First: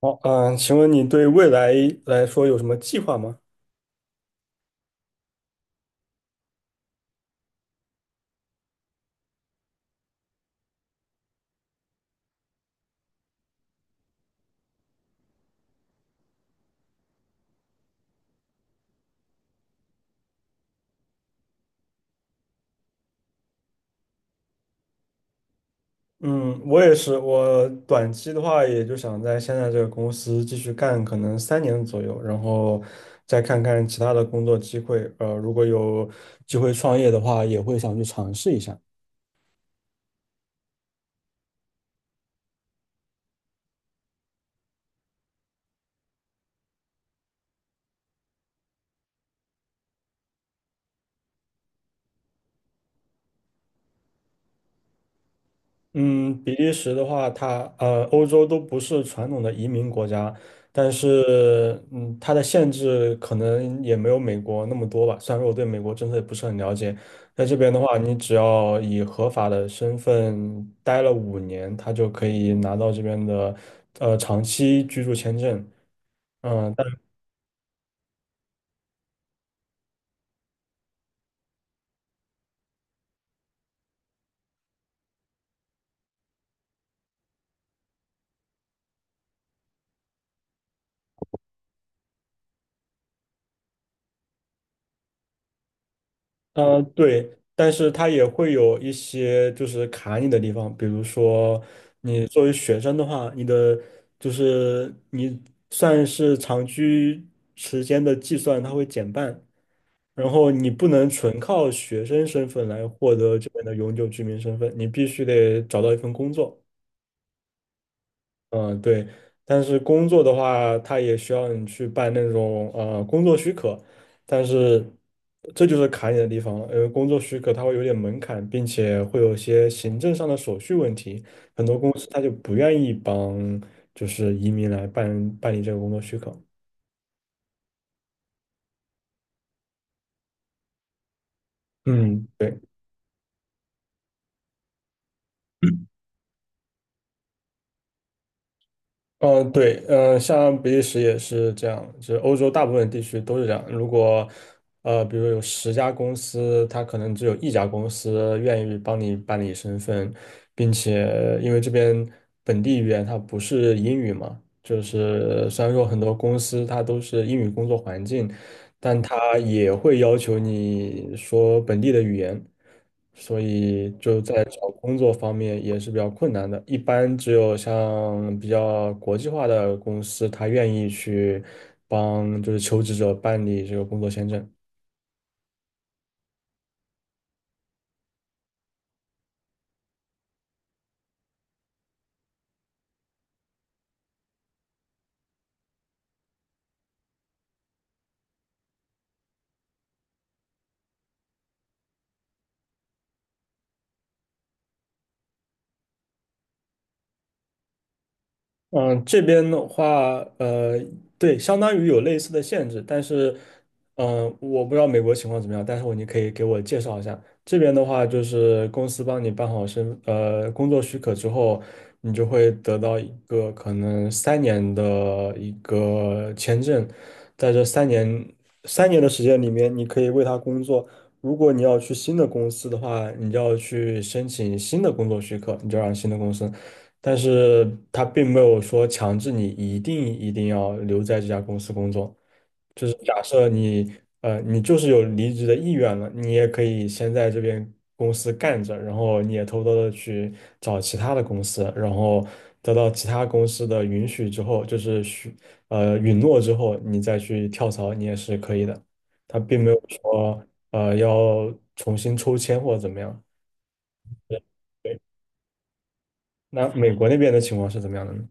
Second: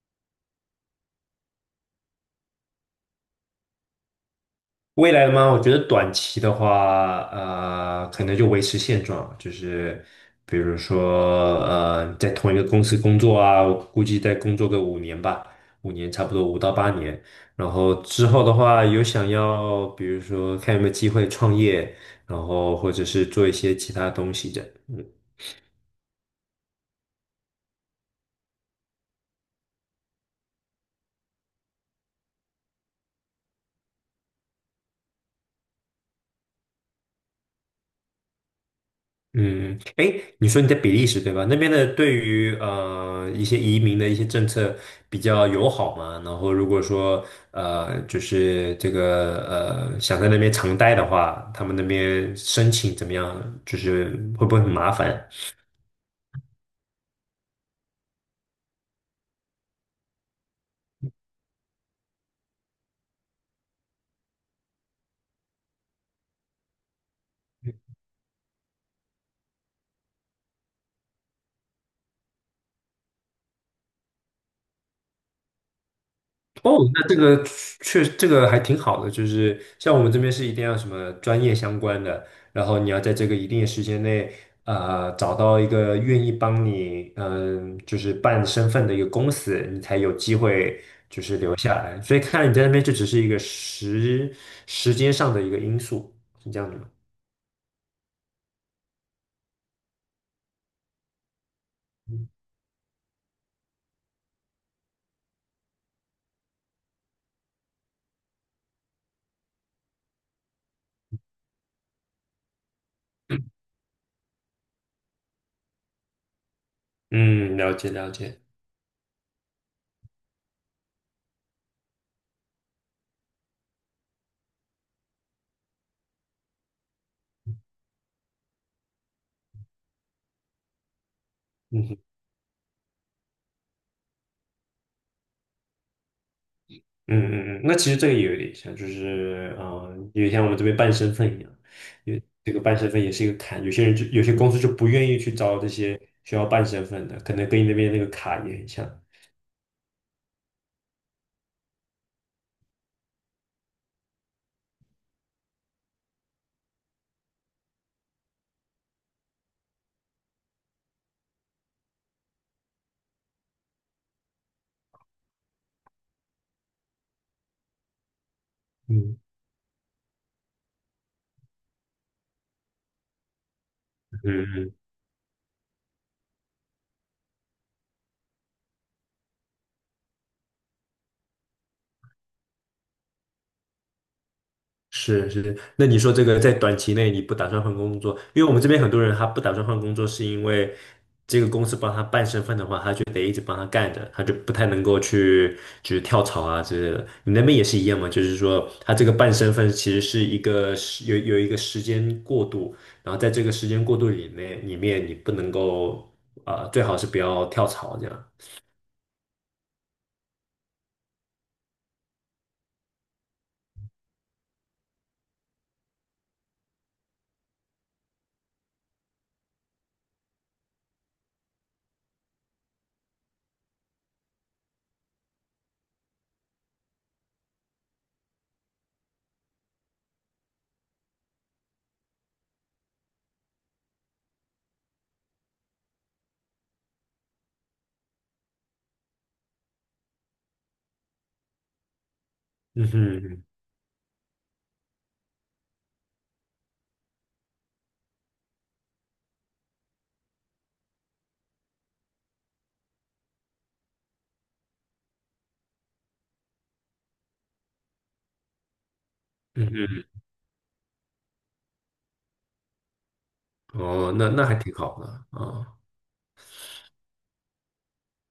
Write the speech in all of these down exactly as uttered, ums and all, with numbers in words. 好，嗯，请问你对未来来说有什么计划吗？未来的吗？我觉得短期的话，呃，可能就维持现状，就是比如说，呃，在同一个公司工作啊，我估计再工作个五年吧，五年差不多五到八年。然后之后的话，有想要，比如说看有没有机会创业，然后或者是做一些其他东西的。嗯嗯，我也是，我短期的话，也就想在现在这个公司继续干，可能三年左右，然后再看看其他的工作机会。呃，如果有机会创业的话，也会想去尝试一下。嗯，哎，你说你在比利时对吧？那边的对于呃一些移民的一些政策比较友好嘛？然后如果说呃就是这个呃想在那边长待的话，他们那边申请怎么样？就是会不会很麻烦？嗯，比利时的话，它呃，欧洲都不是传统的移民国家，但是嗯，它的限制可能也没有美国那么多吧。虽然说我对美国政策也不是很了解，在这边的话，你只要以合法的身份待了五年，他就可以拿到这边的呃长期居住签证。嗯、哦，那这个确这个还挺好的，就是像我们这边是一定要什么专业相关的，然后你要在这个一定的时间内，呃，找到一个愿意帮你，嗯、就是办身份的一个公司，你才有机会就是留下来。所以看来你在那边就只是一个时时间上的一个因素，是这嗯样的呃，吗？对，但是它也会有一些就是卡你的地方，比如说你作为学生的话，你的就是你算是长居时间的计算，它会减半，然后你不能纯靠学生身份来获得这边的永久居民身份，你必须得找到一份工作。嗯，了解了解，嗯，对，但是工作的话，它也需要你去办那种呃工作许可，但是这就是卡你的地方了，因为工作许可它会有点门槛，并且会有些行政上的手续问题，很多公嗯司他就不愿意帮就是移民来办办理这个工作许可。嗯嗯嗯，那其实这个也有点像，就是嗯、呃，有点像我们这边办身份一样，因为嗯。这对。个办身份也是一个坎，有些人就有些公司就不愿意去招这些需要办身份的，可能跟你那边那个卡也很像。嗯，对，嗯，像比利时也是这样，就是欧洲大部分地区都是这样。如果呃，比如有十家公司，它可能只有一家公司愿意帮你办理身份，并且因为这边本地语言它不是英语嘛，就是虽然说很多公司它都是英语工作环境，但嗯他也会要求你说本地的语言，所以就嗯在找嗯工作方面也是比较困难的。一般只有像比较国际化的公司，他愿意去帮就是求职者办理这个工作签证。是是，那你说这个在短期内你不打算换工作，因为我们这边很多人他不打算换工作，是因为这个公司帮他办身份的话，他就得一直帮他干着，他就不太能够去就是跳槽啊之类的。你那边也是一样吗？就是说他这个办身份其实是一个时有有一个时间过渡，然后在这个时间过渡里面里面你不能够啊、呃最好是不要跳槽这样。嗯，这边的话，呃，对，相当于有类似的限制，但是，嗯、我不知道美国情况怎么样，但是我你可以给我介绍一下。这边的话，就是公司帮你办好身，呃，工作许可之后，你就会得到一个可能三年的一个签证，在这三年三年的时间里面，你可以为他工作。如果你要去新的公司的话，你就要去申请新的工作许可，你就让新的公司。但是他并没有说强制你一定一定要留在这家公司工作。嗯就是假哼设你呃你就是有离职的意愿了，你也可以先在这边公司干着，然后你也偷偷的去找其他的公司，然后得到其他公司的允许之后，就是许呃允诺之后，你再去跳槽，你也是可以的。他并没有嗯说呃要重新抽签或者怎么样。哼，哦，那那还挺好的啊。那美国那边的情况是怎么样的呢？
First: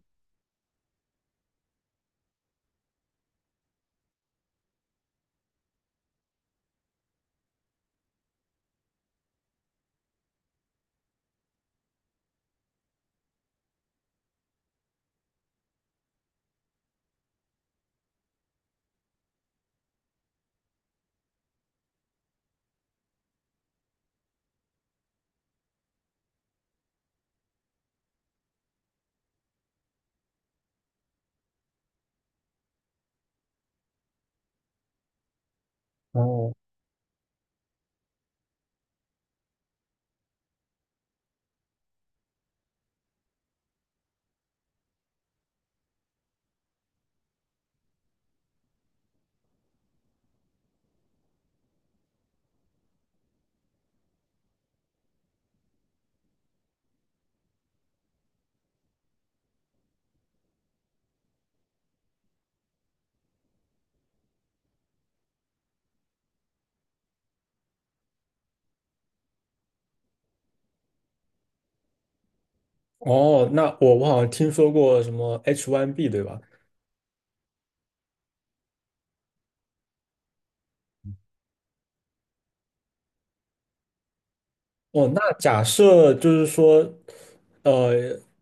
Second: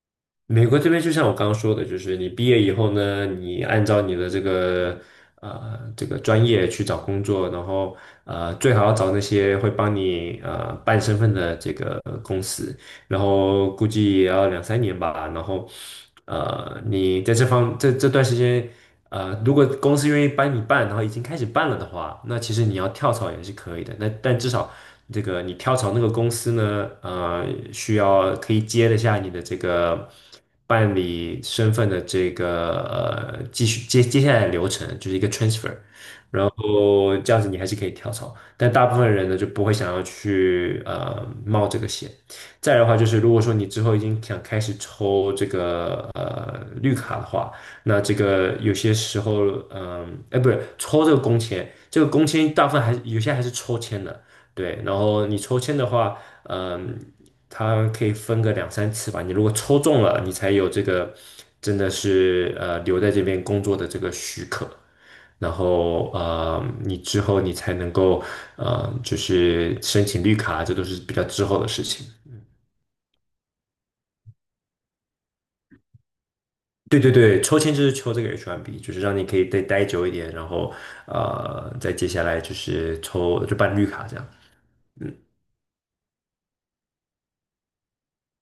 美国这边就像我刚刚说的，就是你毕业以后呢，你按照你的这个呃这个专业去找工作，然后呃最好要找那些会帮你呃办身份的这个公司，然后估计也要两三年吧。然后，呃，你在这方这这段时间，呃，如果公司愿意帮你办，然后已经开始办了的话，那其实你要跳槽也是可以的。那但至少这个你跳槽那个公司呢，呃，需要可以接得下你的这个办理身份的这个呃继续接接下来的流程，就是一个 transfer。然哦。后这样子你还是可以跳槽，但大部分人呢就不会想要去呃冒这个险。再来的话就是，如果说你之后已经想开始抽这个绿卡的话，那这个有些时候，嗯，哎，不是抽这个工签，这个工签大部分还是有些还是抽签的，对。然后你抽签的话，嗯，它可以分个两三次吧。你如果抽中了，你才有这个真的是呃留在这边工作的这个许可。然后呃，你之后你才能够呃，就是申请绿卡，这都是比较之后的事情。哦，那我我好像听说过什么 H 一 B 对吧？对对对，抽签就是抽这个 H 一 B，就是让你可以再待久一点，然后呃，再接下来就是抽就办绿卡这样。哦，嗯，那假设就是说，呃，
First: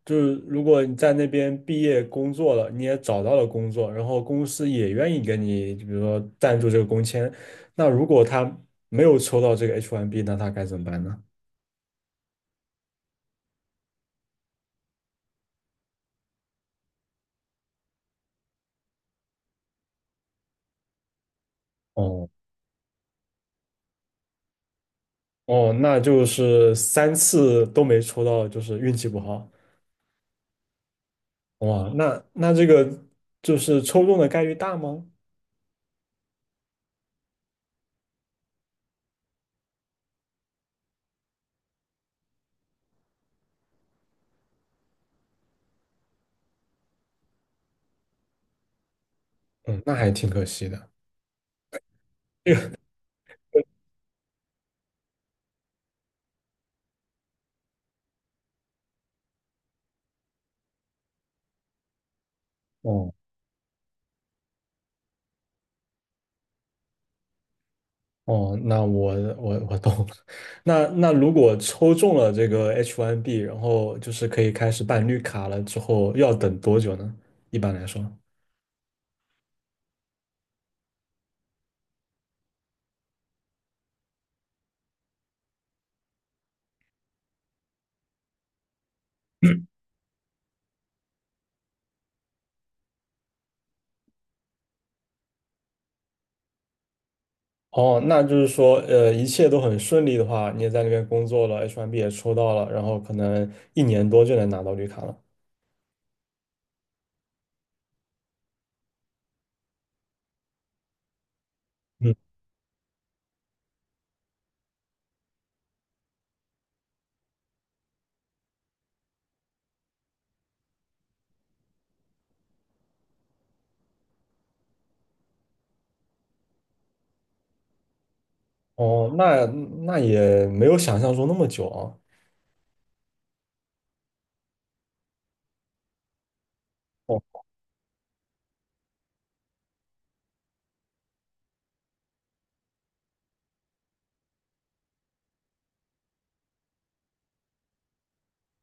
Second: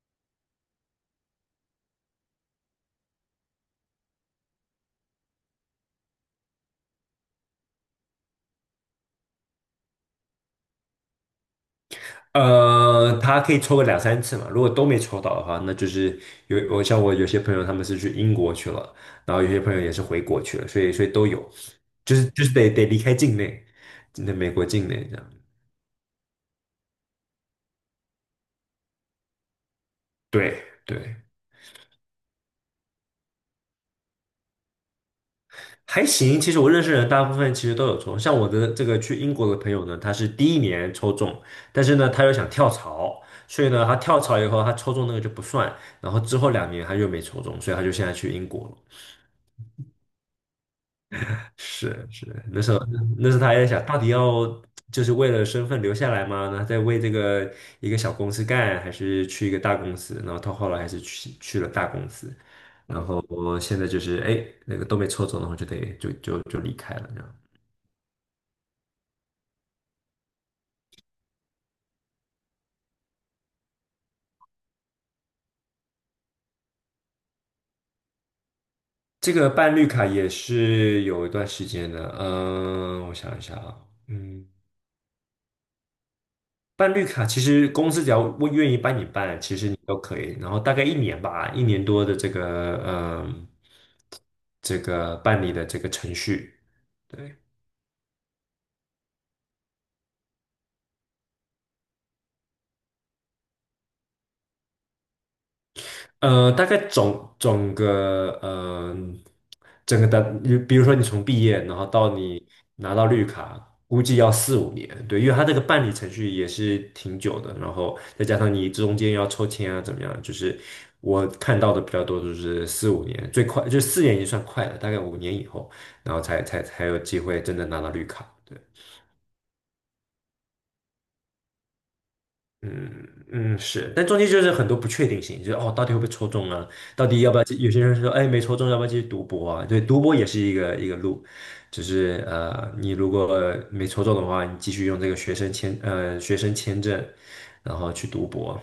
就是如果你在那边毕业工作了，你也找到了工作，然后公司也愿意给你，就比如说赞助这个工签，那如果他没有抽到这个 H 一 B，那他该怎么办呢？呃，他可以抽个两三次嘛，如果都没抽到的话，那就是有我像我有些朋友他们是去英国去了，然后有些朋友也是回国去了，所以所以都有，就是哦就是得得离开境内，那美国境内这样。哦，那就是三次都没抽到，就是运气不好。对对。哇，那那这个就是抽中的概率大吗？还行，其实我认识人大部分其实都有抽，像我的这个去英国的朋友呢，他是第一年抽中，但是呢，他又想跳槽，所以呢，他跳槽以后，他抽中那个就不算，然后之后两年他又没抽中，所以他就现在去英国了。嗯，那还挺可惜的。是是，那时候那时候他还在想，到底要就是为了身份留下来吗？那在为这个一个小公司干，还是去一个大公司？然后他后来还是去去了大公司，然哦。后现在就是哎，那个都没抽中，然后就得就就就离开了这样。哦，那我我我懂了。那那如果抽中了这个 H 一 B，然后就是可以开始办绿卡了之后，要等多久呢？一般来说，这个办绿卡也是有一段时间的，嗯，我想一下啊，嗯，办绿卡其实公司只要我愿意帮你办，其实你都可以，然后大概一年吧，一年多的这个，嗯，这个办理的这个程序，对。哦，那就是说，呃，一切都很顺利的话，你也在那边工作了，H 一 B 也抽到了，然后可能一年多就能拿到绿卡了。呃，大概总总个呃，整个的，比如说你从毕业，然后嗯，到你拿到绿卡，估计要四五年，对，因为它这个办理程序也是挺久的，然后再加上你中间要抽签啊，怎么样，就是我看到的比较多就是四五年，最快就四年已经算快了，大概五年以后，然后才才才有机会真的拿到绿卡。对。哦，那那也没有想象中那么久啊。嗯嗯是，但中间就是很多不确定性，就是哦，到底会不会抽中啊？到底要不哦。要？有些人说，哎，没抽中，要不要继续读博啊？对，读博也是一个一个路，就是呃，你如果没抽中的话，你继续用这个学生签呃学生签证，然后去读博，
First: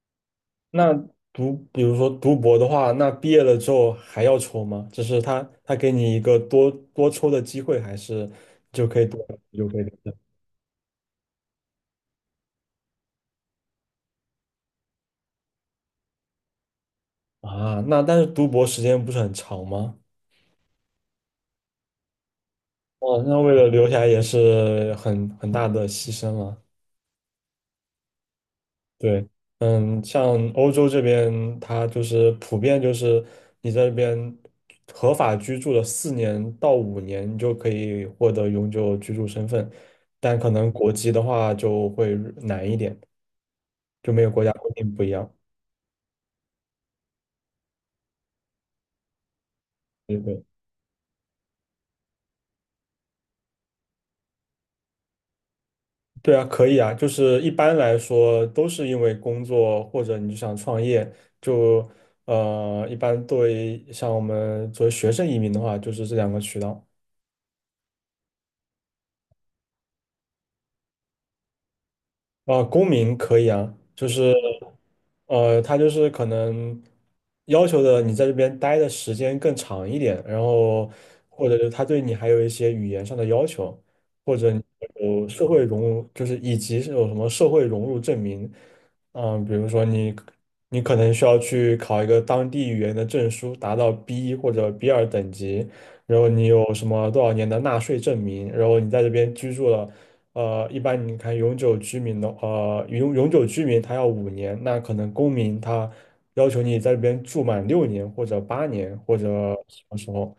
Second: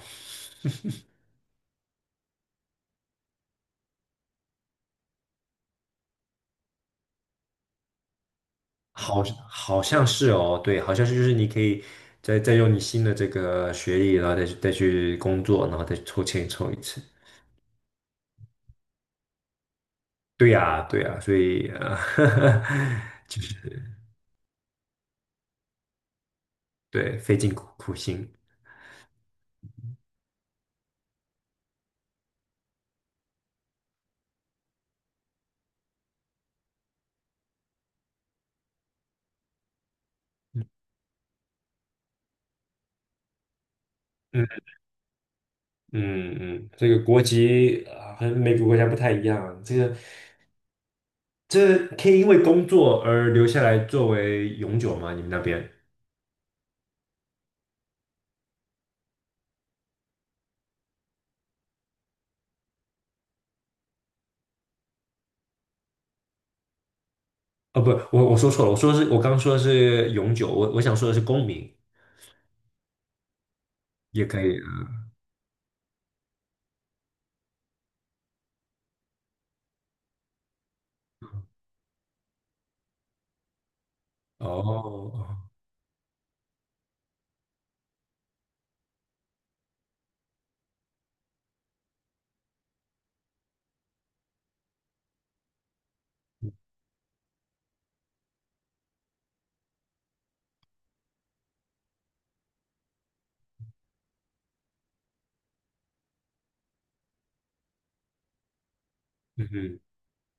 那读，比如说读博的话，那毕业了之后还要抽吗？就是他他给你一个多多抽的机会，还是就可以多好就可好以留像下是哦，对，好像是就是你可以再再用你新的这个学历，然后再去再去工作，然后再抽签抽一次。啊？那但是读博时间不是很长吗？对呀，对呀，所以啊呃 哦，那为了留下来也是很很大的牺牲了。对，费尽苦苦心。对，嗯，像欧洲这边，它就是普遍就是你在这边合法居住了四年到五年，你就可以获得永久居住身份，但可能国籍的话就会难一点，就每个国家嗯规定不一样。嗯嗯，这个国籍啊，和美国国家不太一样。这个对对。这可以因为工作而留下来作为永久吗？你们那边？对啊，可以啊，就是一般来说都是因为工作或者你就想创业，就呃，一般对，像我们作为学生移民的话，就是这两个渠道。哦，不，我我说错了，我说是我刚说的是永久，我我想说的是公民啊，公民可以啊，就也是可以。嗯呃，他就是可能要求的你在这边待的时间更长一点，然后或者是他对你还有一些语言上的要求，或者你哦，有社会融入，就是以及是有什么社会融入证明，嗯、比如说你你可能需要去考一个当地语言的证书，达到 B 一 或者 b 二等级，然后你有什么多少年的纳税证明，然后你在这边居住了。呃，一般你看永久居民的，呃，永永久居民他要五年，那可能公民他要求你在这边住满六年或者八年或者嗯嗯什么时候，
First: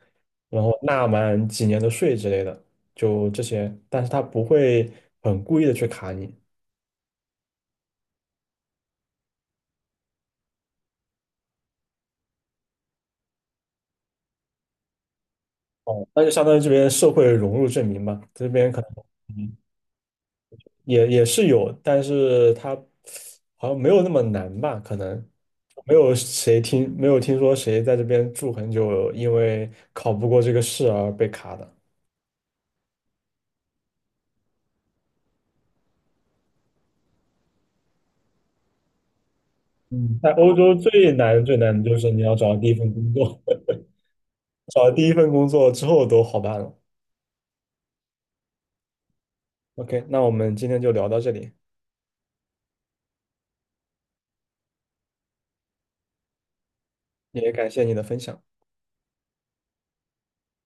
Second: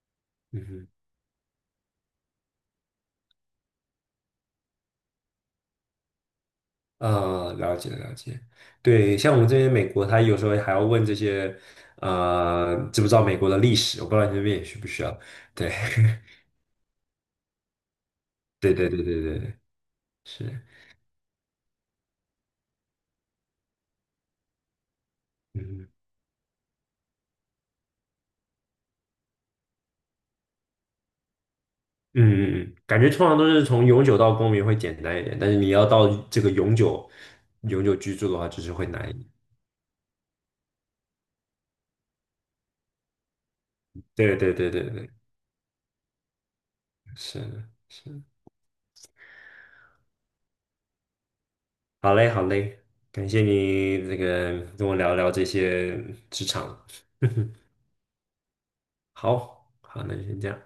嗯然后嗯，纳满几年的税之类的，就这些，但是他不会很故意的去卡你，呃，了解了解。对，像我们这边美国，他有时候还要问这些，呃，知不知道美国的历史？我不知道你那边也需不需要。对哦，那就相当于这边社会融入证明吧，这边对可对能。对对对，是。也也是有，但是它好像没有那么难吧？可能嗯。没有谁听，没有听说谁在这边住很久，因为考不过这个试而被卡的。嗯嗯嗯，感觉通常都是从永久到公民会简单一点，但是你要到这个永久永久居住的话，就是会难一点。嗯，在欧洲最难最难的就是你要找到第一份工作，对对对找对到第对，一份工作之后都好办了。是的是的。 OK，那我们今天就聊到这里，好嘞好嘞，感谢你这个跟我聊聊这些职场。也 感谢你的分享。好好，那就先这样。